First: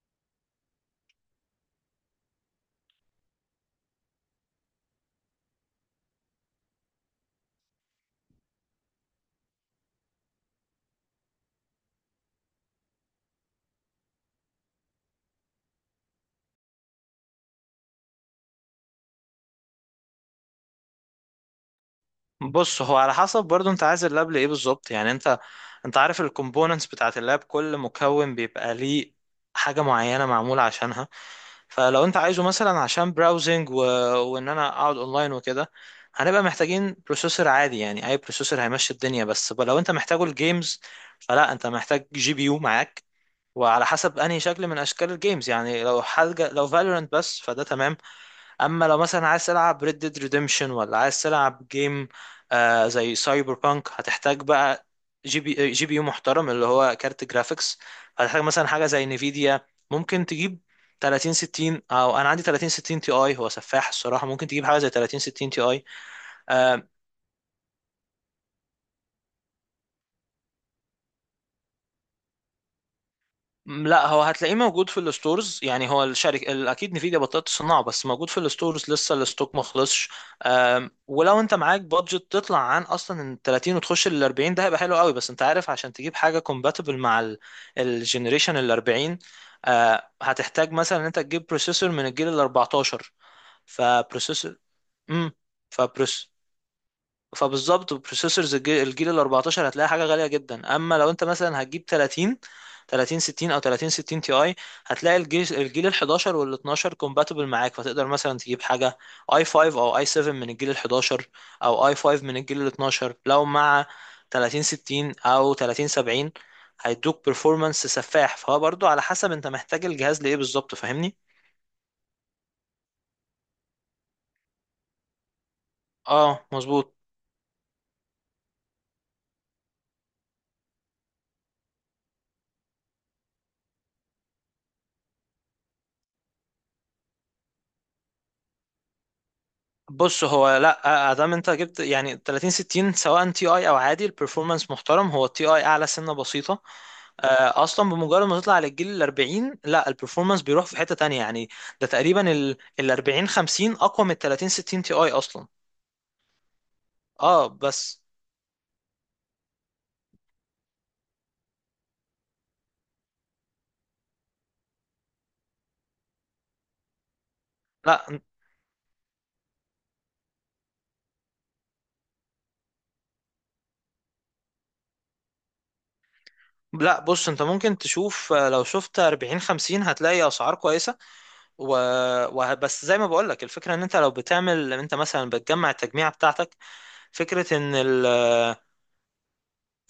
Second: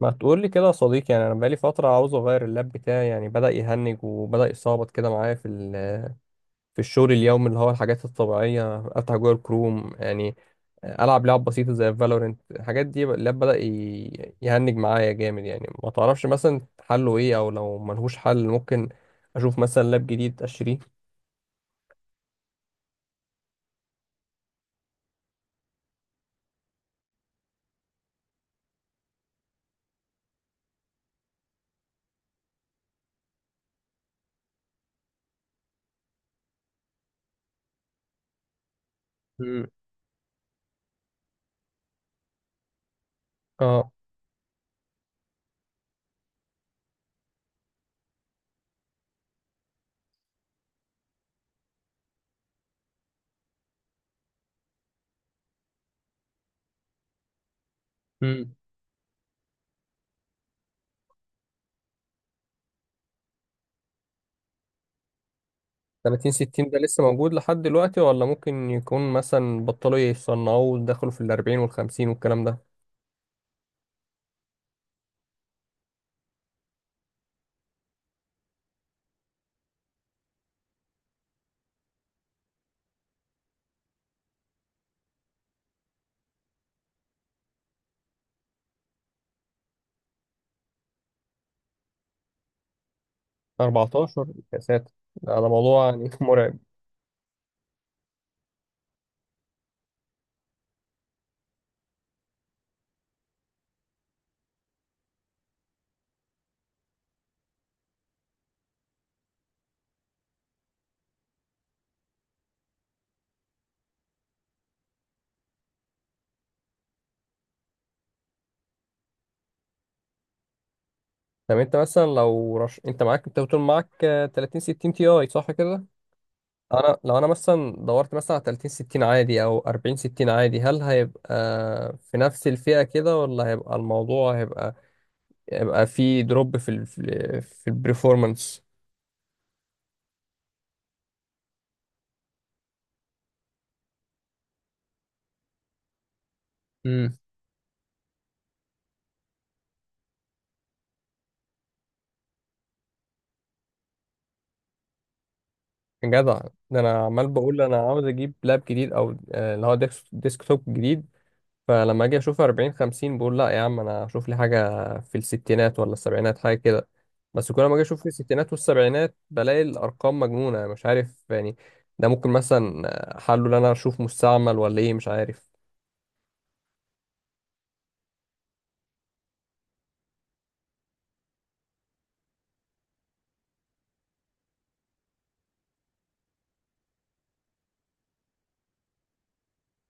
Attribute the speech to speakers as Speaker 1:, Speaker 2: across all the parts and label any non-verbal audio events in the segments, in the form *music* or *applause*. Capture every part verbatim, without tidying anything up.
Speaker 1: ما تقول لي كده يا صديقي، يعني انا بقالي فتره عاوز اغير اللاب بتاعي يعني بدا يهنج وبدا يصابط كده معايا في ال- في الشغل اليومي، اللي هو الحاجات الطبيعيه، افتح جوجل كروم يعني، العب لعب بسيطه زي فالورنت. الحاجات دي اللاب بدا ي- يهنج معايا جامد، يعني ما تعرفش مثلا حله ايه؟ او لو ملهوش حل ممكن اشوف مثلا لاب جديد اشتريه.
Speaker 2: بص، هو على حسب برضو انت عايز اللاب لايه بالظبط؟ يعني انت انت عارف الكومبوننتس بتاعت اللاب، كل مكون بيبقى ليه حاجة معينة معمولة عشانها. فلو انت عايزه مثلا عشان براوزنج و... وان انا اقعد اونلاين وكده، هنبقى محتاجين بروسيسور عادي، يعني اي بروسيسور هيمشي الدنيا. بس ب-
Speaker 1: مم.
Speaker 2: لو انت محتاجه الجيمز، فلا انت محتاج جي بي يو معاك. وعلى
Speaker 1: اه.
Speaker 2: حسب انهي شكل من اشكال الجيمز، يعني لو حاجة لو فالورنت بس، فده تمام. اما لو مثلا عايز تلعب Red Dead Redemption ولا عايز تلعب جيم آه زي سايبر بانك، هتحتاج بقى جي بي جي بي يو محترم اللي هو كارت جرافيكس. هتحتاج
Speaker 1: مم.
Speaker 2: مثلا حاجه زي نفيديا. ممكن تجيب تلاتين ستين، او انا عندي تلاتين ستين تي اي، هو سفاح الصراحه. ممكن تجيب حاجه زي تلاتين ستين تي اي.
Speaker 1: ثلاثين ستين ده لسه موجود لحد دلوقتي ولا ممكن يكون مثلا بطلوا يصنعوه ودخلوا في ال اربعين وال خمسين والكلام ده؟
Speaker 2: م، لا، هو هتلاقيه موجود في الستورز. يعني هو الشركه ال- اكيد نفيديا بطلت تصنعه، بس موجود في الستورز لسه، الستوك ما خلصش. أم، ولو انت معاك بادجت تطلع عن اصلا ال تلاتين وتخش لل اربعين، ده هيبقى حلو قوي. بس انت عارف عشان تجيب حاجه compatible مع الجنريشن ال اربعين، آه، هتحتاج مثلا ان انت تجيب بروسيسور من الجيل ال اربعتاشر.
Speaker 1: اربعتاشر.
Speaker 2: فبروسيسور
Speaker 1: يا ساتر،
Speaker 2: امم
Speaker 1: ده ده موضوع يعني *laughs* مرعب.
Speaker 2: فبالظبط بروسيسورز الجيل ال اربعتاشر هتلاقي حاجه غاليه جدا. اما لو انت مثلا هتجيب تلاتين تلاتين ستين او تلاتين ستين تي اي، هتلاقي الجيل الجيل ال حداشر وال اتناشر كومباتبل معاك. فتقدر مثلا تجيب حاجه اي خمسة او اي سبعة من الجيل ال حداشر، او اي خمس من الجيل ال اثنا عشر. لو مع تلاتين ستين او تلاتين سبعين هيدوك performance سفاح. فهو برضو على حسب انت محتاج الجهاز لايه بالظبط، فاهمني؟
Speaker 1: طب انت مثلا لو رش... انت معاك انت بتقول معاك آه، تلاتين ستين تي اي صح كده؟
Speaker 2: اه، مظبوط.
Speaker 1: انا لو انا مثلا دورت مثلا على تلاتين ستين عادي او اربعين ستين عادي، هل هيبقى في نفس الفئة كده، ولا هيبقى الموضوع هيبقى هيبقى في دروب في ال... في البرفورمانس؟
Speaker 2: بص، هو لا ادام انت جبت يعني تلاتين ستين سواء تي اي او عادي، البرفورمانس محترم. هو التي اي اعلى سنه بسيطه.
Speaker 1: امم
Speaker 2: آه، اصلا بمجرد ما تطلع للجيل ال اربعين، لا البرفورمانس بيروح في حته تانية يعني. ده تقريبا ال اربعين خمسين اقوى من ال تلاتين ستين تي اي اصلا.
Speaker 1: جدع. ده انا عمال
Speaker 2: اه
Speaker 1: بقول انا
Speaker 2: بس.
Speaker 1: عاوز اجيب لاب جديد او آه، اللي هو ديسك توب جديد. فلما اجي اشوف اربعين خمسين بقول لا يا عم، انا اشوف لي حاجه في الستينات ولا السبعينات، حاجه كده. بس كل ما اجي اشوف في
Speaker 2: لا،
Speaker 1: الستينات والسبعينات بلاقي الارقام مجنونه، مش عارف يعني. ده ممكن مثلا حله ان انا اشوف مستعمل، ولا ايه، مش عارف.
Speaker 2: لا، بص انت ممكن تشوف، آه، لو شفت اربعين خمسين هتلاقي اسعار كويسه، و... و... بس زي ما بقول لك، الفكره ان انت لو بتعمل، انت مثلا بتجمع التجميعه بتاعتك، فكره ان ال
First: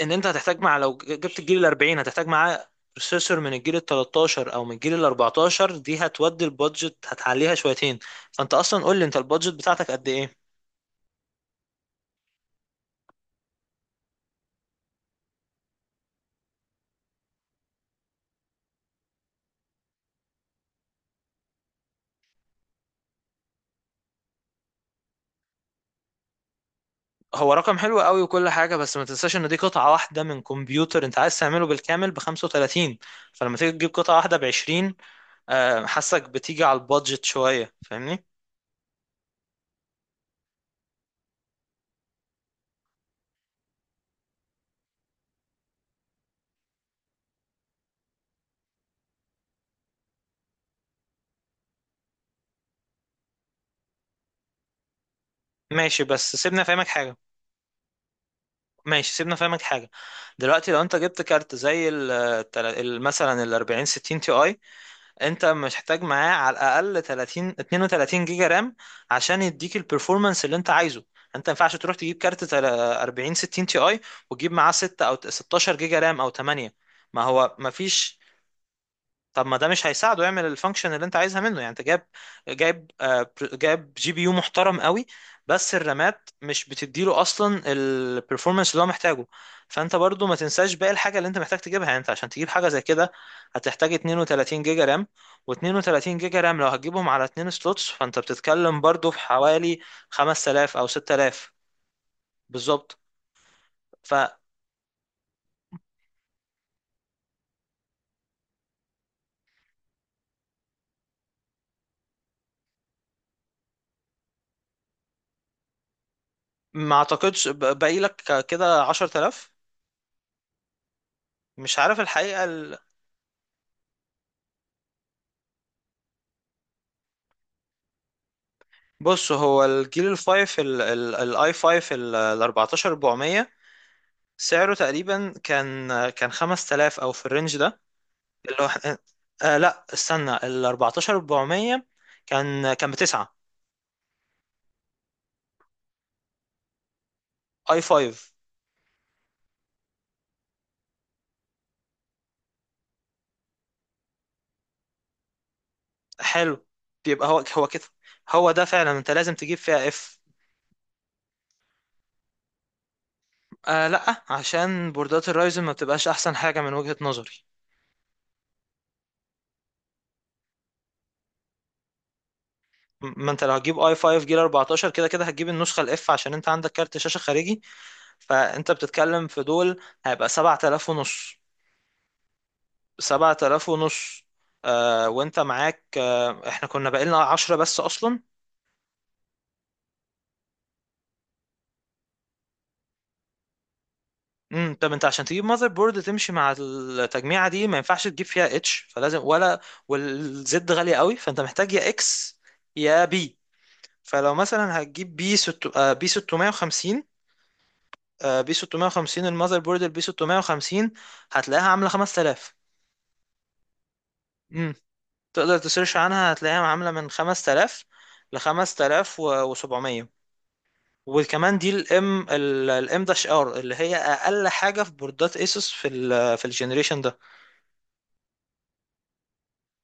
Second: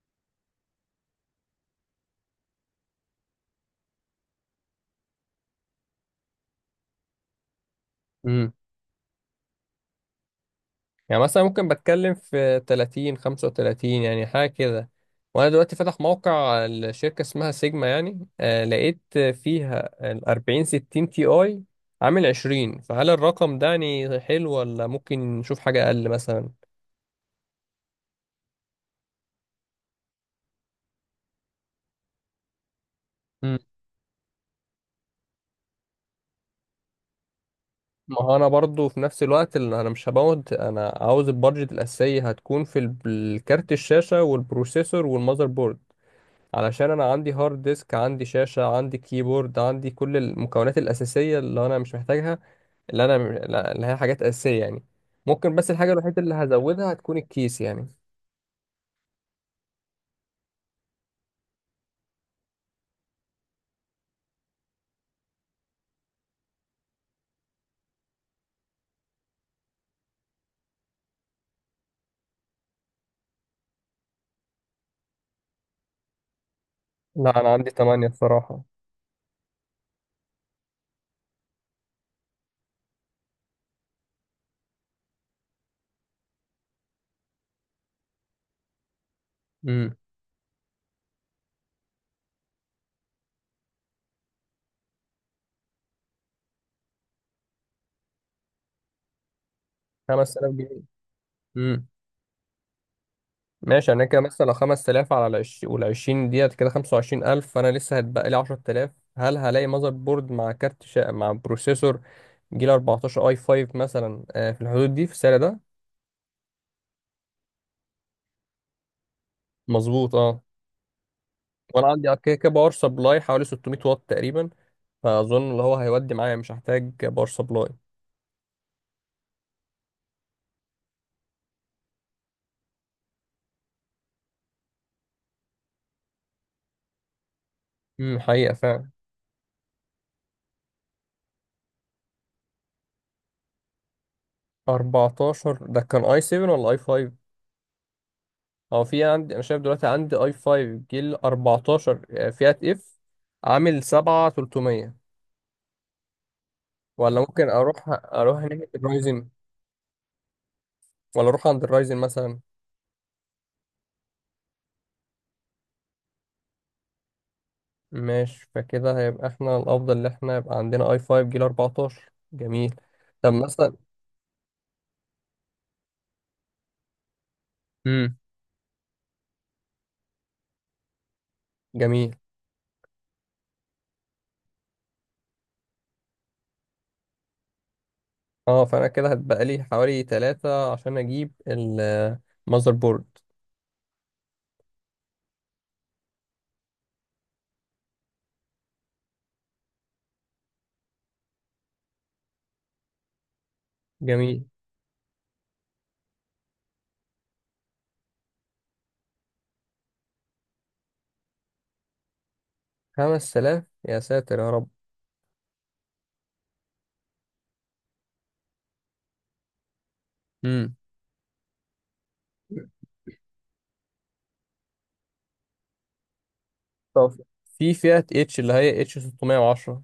Speaker 2: ان انت هتحتاج، مع لو جبت الجيل ال اربعين هتحتاج معاه بروسيسور من الجيل ال تلتاشر او من الجيل ال اربعتاشر، دي هتودي البادجت هتعليها شويتين. فانت اصلا قول لي انت البادجت بتاعتك قد ايه.
Speaker 1: يعني مثلا ممكن بتكلم في ثلاثين خمسة وثلاثين يعني حاجة كده. وانا دلوقتي فاتح موقع الشركة، اسمها سيجما يعني، آه لقيت فيها ال اربعين ستين تي اي عامل عشرين، فهل الرقم ده يعني حلو ولا ممكن نشوف حاجة اقل مثلا؟
Speaker 2: هو رقم حلو قوي وكل حاجه، بس ما تنساش ان دي قطعه واحده من كمبيوتر انت عايز تعمله بالكامل ب خمسة وتلاتين. فلما
Speaker 1: مم.
Speaker 2: تيجي تجيب قطعه واحده ب عشرين، آه، حاسك بتيجي على البادجت شويه،
Speaker 1: ما
Speaker 2: فاهمني؟
Speaker 1: هو انا برضو في نفس الوقت اللي انا مش هبوظ، انا عاوز البادجت الاساسية هتكون في ال- الكارت الشاشة والبروسيسور والمذر بورد. علشان انا عندي هارد ديسك، عندي شاشة، عندي كيبورد، عندي كل المكونات الأساسية اللي انا مش محتاجها، اللي انا لا- اللي هي حاجات أساسية يعني. ممكن بس الحاجة
Speaker 2: ماشي
Speaker 1: الوحيدة اللي
Speaker 2: بس سيبنا فاهمك
Speaker 1: هزودها
Speaker 2: حاجه
Speaker 1: هتكون الكيس يعني.
Speaker 2: ماشي، سيبنا فاهمك حاجه. دلوقتي لو انت جبت كارت زي ال- التل- ال- مثلا ال اربعين ستين تي اي، انت محتاج معاه على الاقل تلاتين اتنين وتلاتين جيجا رام عشان يديك البرفورمانس اللي انت عايزه. انت ما ينفعش تروح تجيب كارت تل- اربعين ستين تي اي وتجيب معاه ستة او ستاشر جيجا رام او تمانية، ما
Speaker 1: لا، انا
Speaker 2: هو
Speaker 1: عندي
Speaker 2: ما
Speaker 1: ثمانية
Speaker 2: فيش.
Speaker 1: الصراحة.
Speaker 2: طب ما ده مش هيساعده يعمل الفانكشن اللي انت عايزها منه. يعني انت جايب جايب آه، بر- جايب جي بي يو محترم قوي، بس الرامات مش بتديله اصلا البرفورمانس اللي هو محتاجه.
Speaker 1: امم
Speaker 2: فانت برضو ما تنساش باقي الحاجه اللي انت محتاج تجيبها. يعني انت عشان تجيب حاجه زي كده، هتحتاج اتنين وتلاتين جيجا رام. و32 جيجا رام لو هتجيبهم على اتنين سلوتس، فانت بتتكلم برضو في حوالي
Speaker 1: 5000
Speaker 2: خمسة آلاف
Speaker 1: جنيه
Speaker 2: او ستة آلاف.
Speaker 1: امم
Speaker 2: بالظبط.
Speaker 1: ماشي. يعني كده
Speaker 2: فما
Speaker 1: مثلا لو خمس تلاف على العش... وال عشرين ديت كده خمسة وعشرين الف، فانا لسه هتبقى لي عشر تلاف. هل هلاقي ماذر بورد مع كارت شا... مع بروسيسور جيل اربعة عشر اي خمسة مثلا، آه، في الحدود دي في السعر ده؟
Speaker 2: اعتقدش ب- باقي لك كده عشرة آلاف.
Speaker 1: مظبوط، اه.
Speaker 2: مش
Speaker 1: وانا
Speaker 2: عارف
Speaker 1: عندي كده
Speaker 2: الحقيقه.
Speaker 1: كده باور سبلاي حوالي ستمية واط تقريبا، فاظن اللي هو هيودي معايا مش هحتاج باور سبلاي.
Speaker 2: بص، هو الجيل الفايف ال- ال- الاي فايف ال اربعتاشر اربعمية، سعره تقريبا كان كان خمس تلاف او في الرينج ده.
Speaker 1: امم حقيقة
Speaker 2: اللي هو
Speaker 1: فعلا.
Speaker 2: إحنا- آه لا، استنى، ال اربعتاشر اربعمية كان كان بتسعة.
Speaker 1: اربعتاشر ده كان اي سبعة ولا اي خمسة؟
Speaker 2: اي خمسة؟
Speaker 1: هو في عندي، انا شايف دلوقتي عندي اي خمسة جيل اربعتاشر آه، فئة اف، عامل سبعة الاف وتلتمية.
Speaker 2: حلو.
Speaker 1: ولا
Speaker 2: بيبقى هو
Speaker 1: ممكن
Speaker 2: هو كده.
Speaker 1: اروح اروح
Speaker 2: هو ده
Speaker 1: ناحية
Speaker 2: فعلا انت
Speaker 1: الرايزن؟
Speaker 2: لازم تجيب فيها اف.
Speaker 1: ولا اروح عند الرايزن مثلا؟
Speaker 2: آه لا، عشان بوردات الرايزن ما بتبقاش احسن حاجة من وجهة نظري.
Speaker 1: ماشي، فكده هيبقى احنا الافضل ان احنا يبقى عندنا اي خمسة جيل اربعتاشر. جميل.
Speaker 2: م- ما
Speaker 1: طب
Speaker 2: انت لو
Speaker 1: مثلا.
Speaker 2: هتجيب اي خمسة جيل اربعة عشر، كده كده هتجيب النسخة الاف عشان انت عندك كارت شاشة خارجي.
Speaker 1: امم.
Speaker 2: فانت بتتكلم في دول، هيبقى سبعة آلاف ونص.
Speaker 1: جميل.
Speaker 2: سبعة آلاف ونص، آه وانت معاك، آه احنا كنا باقي لنا عشرة بس اصلا.
Speaker 1: اه، فانا كده هتبقى لي حوالي ثلاثة عشان اجيب المذر بورد.
Speaker 2: امم. طب انت عشان تجيب ماذر بورد تمشي مع التجميعه دي، ما ينفعش تجيب فيها اتش، فلازم ولا، والزد غاليه قوي، فانت محتاج يا اكس يا بي. فلو
Speaker 1: جميل.
Speaker 2: مثلا هتجيب بي ست آه بي ستمية وخمسين، آه، بي ستمية وخمسين، الماذر بورد البي ستمية وخمسين هتلاقيها عامله خمس تلاف.
Speaker 1: خمس تلاف، يا ساتر يا رب.
Speaker 2: تقدر تسيرش عنها، هتلاقيها عاملة من خمس تلاف ل خمسة آلاف وسبعمية.
Speaker 1: امم.
Speaker 2: وكمان دي الام الام داش ار اللي هي اقل حاجه في بوردات ايسوس في ال في الجنريشن
Speaker 1: طب
Speaker 2: ده.
Speaker 1: في فئة اتش، اللي هي اتش ستمية وعشرة.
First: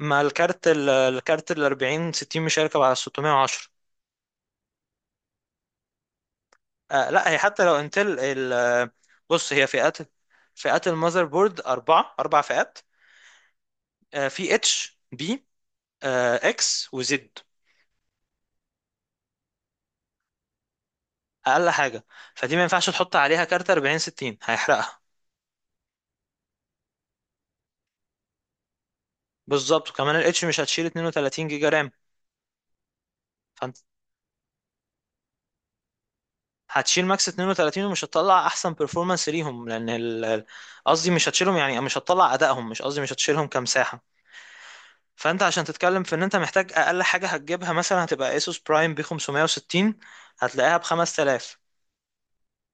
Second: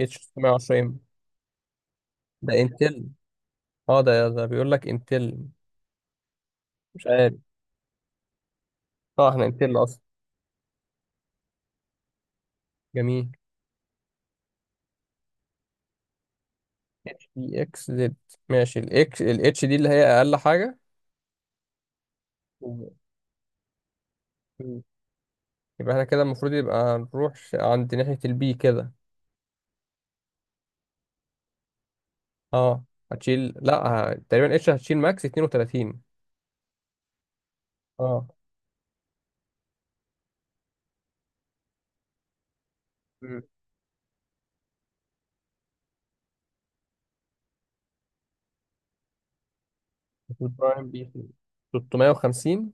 Speaker 1: اتش
Speaker 2: مع الكارت
Speaker 1: ستمائة وعشرة
Speaker 2: ال-
Speaker 1: ام.
Speaker 2: الكارت ال اربعين ستين مش
Speaker 1: ده
Speaker 2: هيركب على
Speaker 1: انتل.
Speaker 2: ستمية وعشرة.
Speaker 1: اه، ده ده بيقول لك انتل. مش
Speaker 2: آه لا،
Speaker 1: عارف.
Speaker 2: هي حتى لو انتل ال-
Speaker 1: اه، احنا
Speaker 2: بص، هي
Speaker 1: انتل
Speaker 2: فئات.
Speaker 1: اصلا.
Speaker 2: فئات المذر بورد اربعه اربع فئات،
Speaker 1: جميل.
Speaker 2: آه في اتش، بي، اكس،
Speaker 1: اتش
Speaker 2: وزد.
Speaker 1: دي اكس زد. ماشي، الاكس الاتش دي اللي هي اقل حاجة.
Speaker 2: اقل حاجه فدي ما ينفعش تحط عليها كارت اربعين ستين،
Speaker 1: مم.
Speaker 2: هيحرقها.
Speaker 1: يبقى احنا كده المفروض يبقى نروح ش- عند ناحية البي كده.
Speaker 2: بالظبط. وكمان الاتش مش هتشيل اتنين وتلاتين جيجا رام،
Speaker 1: اه. هتشيل لا.
Speaker 2: فانت
Speaker 1: ه- تقريبا اتش هتشيل ماكس اتنين وتلاتين.
Speaker 2: هتشيل ماكس اتنين وتلاتين ومش
Speaker 1: اه.
Speaker 2: هتطلع احسن performance ليهم، لان ال- ال- قصدي مش هتشيلهم يعني مش هتطلع ادائهم، مش قصدي مش
Speaker 1: مم.
Speaker 2: هتشيلهم كمساحه. فانت عشان تتكلم في ان انت محتاج اقل حاجه هتجيبها، مثلا هتبقى اسوس برايم ب خمسمية وستين،
Speaker 1: اسود
Speaker 2: هتلاقيها ب
Speaker 1: برايم بي.
Speaker 2: خمس تلاف،
Speaker 1: تلتمية وخمسين.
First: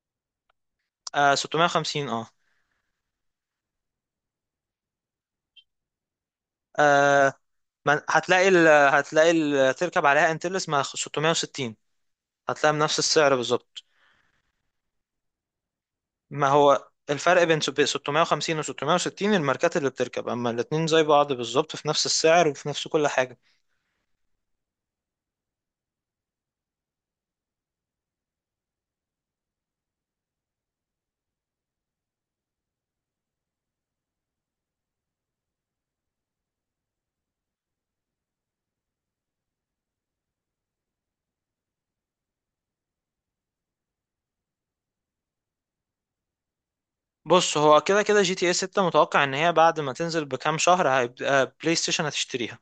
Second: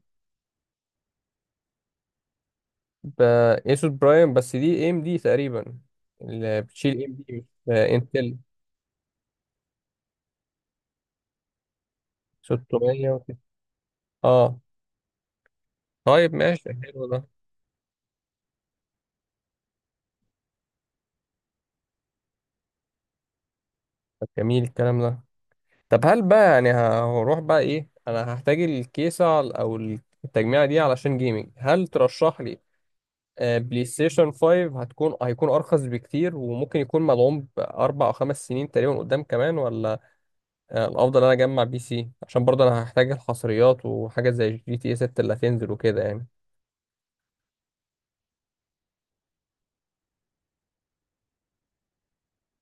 Speaker 2: آه، ستمية وخمسين اه،
Speaker 1: ب. اسود برايم. بس دي اي ام دي تقريبا، اللي بتشيل اي ام
Speaker 2: آه
Speaker 1: دي مش
Speaker 2: ما-
Speaker 1: انتل.
Speaker 2: هتلاقي ال هتلاقي ال تركب عليها انتلس مع ستمية وستين، هتلاقيها بنفس
Speaker 1: ستمية
Speaker 2: السعر
Speaker 1: وكده.
Speaker 2: بالظبط.
Speaker 1: اه. طيب
Speaker 2: ما
Speaker 1: ماشي،
Speaker 2: هو
Speaker 1: حلو ده.
Speaker 2: الفرق بين سب- ستمية وخمسين و ستمية وستين الماركات اللي بتركب، اما الاتنين زي بعض بالظبط في نفس السعر وفي نفس كل حاجة.
Speaker 1: طب جميل الكلام ده. طب هل بقى يعني ه- هروح بقى ايه؟ انا هحتاج الكيسة على- او التجميعة دي علشان جيمنج. هل ترشح لي آه، بلاي ستيشن خمسة؟ هتكون هيكون ارخص بكتير وممكن يكون مدعوم باربع او خمس سنين تقريبا قدام كمان، ولا آه، الافضل إن انا اجمع بي سي عشان برضه انا هحتاج الحصريات وحاجه زي جي تي اي ستة اللي هتنزل وكده يعني؟
Speaker 2: بص، هو كده كده جي تي اي ستة متوقع ان هي بعد ما تنزل بكام شهر هيبقى بلاي ستيشن هتشتريها،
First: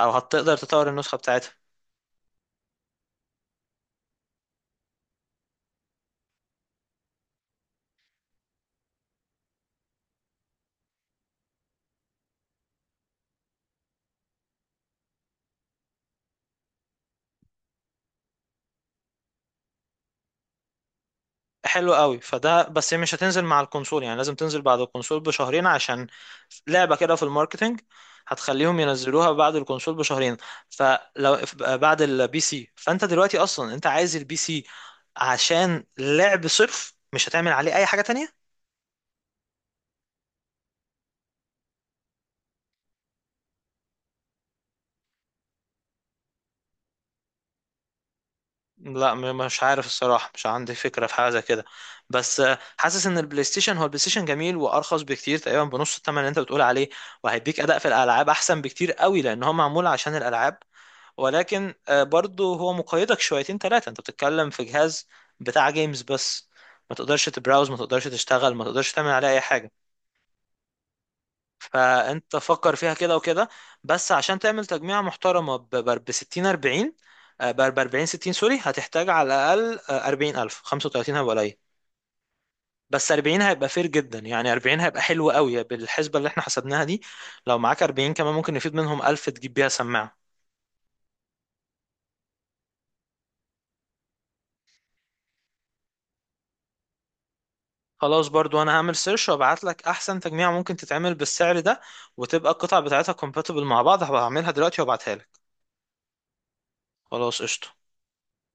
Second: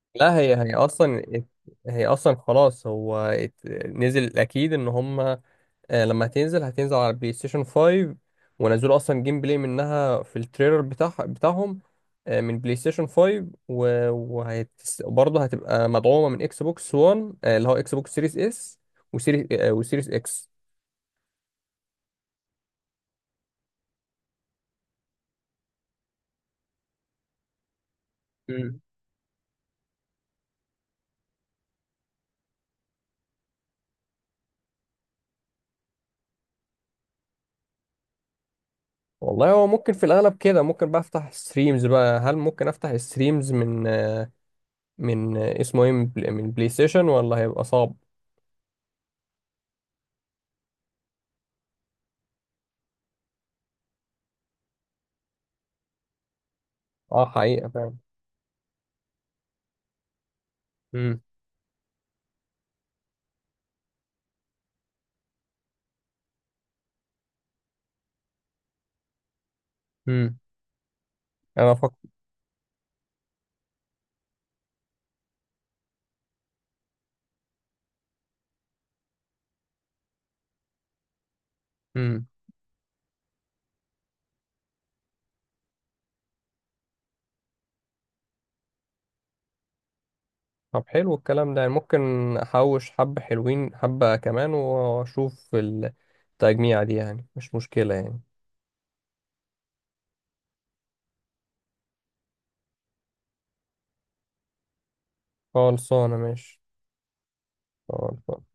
Speaker 2: او
Speaker 1: لا، هي
Speaker 2: هتقدر
Speaker 1: هي
Speaker 2: تطور النسخة
Speaker 1: اصلا ات-
Speaker 2: بتاعتها.
Speaker 1: هي اصلا خلاص، هو ات- نزل، اكيد ان هما آه، لما هتنزل هتنزل على البلاي ستيشن خمسة، ونزلوا اصلا جيم بلاي منها في التريلر بتاع بتاعهم آه، من بلاي ستيشن خمسة، و- وهت برضه هتبقى مدعومه من اكس بوكس واحد، آه، اللي هو اكس بوكس سيريس اس وسيريس، آه، وسيريس اكس.
Speaker 2: حلو قوي. فده بس هي مش هتنزل مع الكونسول، يعني لازم تنزل بعد الكونسول بشهرين عشان لعبة كده في الماركتينج هتخليهم ينزلوها بعد الكونسول بشهرين. فلو بعد البي سي، فانت دلوقتي اصلا انت عايز البي سي عشان لعب صرف، مش هتعمل عليه اي حاجة تانية.
Speaker 1: والله هو ممكن في الاغلب كده، ممكن بقى افتح ستريمز بقى، هل ممكن افتح ستريمز من من اسمه ايه، من بل- من بلاي ستيشن، ولا هيبقى صعب؟
Speaker 2: لا م- مش عارف الصراحة، مش عندي فكرة في حاجة زي كده. بس آه، حاسس ان البلاي ستيشن هو البلاي ستيشن جميل وارخص بكتير، تقريبا بنص الثمن اللي انت بتقول عليه.
Speaker 1: اه،
Speaker 2: وهيديك
Speaker 1: حقيقة
Speaker 2: اداء في
Speaker 1: فعلا.
Speaker 2: الالعاب احسن بكتير قوي، لان هو معمول عشان الالعاب.
Speaker 1: امم.
Speaker 2: ولكن آه، برضه هو مقيدك شويتين ثلاثة، انت بتتكلم في جهاز بتاع جيمز بس. ما تقدرش تبراوز، ما تقدرش تشتغل، ما تقدرش تعمل عليه اي حاجة.
Speaker 1: امم. انا فكر.
Speaker 2: فانت فكر فيها كده وكده. بس عشان تعمل تجميعة محترمة ب ستين اربعين، ب اربعين ستين سوري، هتحتاج على الاقل اربعين الف. خمسة وتلاتين هيبقى قليل،
Speaker 1: امم.
Speaker 2: بس اربعين هيبقى فير جدا. يعني اربعين هيبقى حلو قوي بالحسبة اللي احنا حسبناها دي. لو معاك اربعين كمان، ممكن يفيد منهم الف تجيب بيها سماعة.
Speaker 1: طب حلو الكلام ده، يعني ممكن احوش حبة حلوين، حبة كمان واشوف التجميع دي، يعني مش مشكلة يعني.
Speaker 2: خلاص، برضو انا هعمل سيرش وابعت لك احسن تجميع ممكن تتعمل بالسعر ده، وتبقى القطع بتاعتها compatible مع بعض. هبقى هعملها دلوقتي وابعتها لك.
Speaker 1: خلصانة، ماشي.
Speaker 2: خلاص قشطة.
Speaker 1: خلصانة.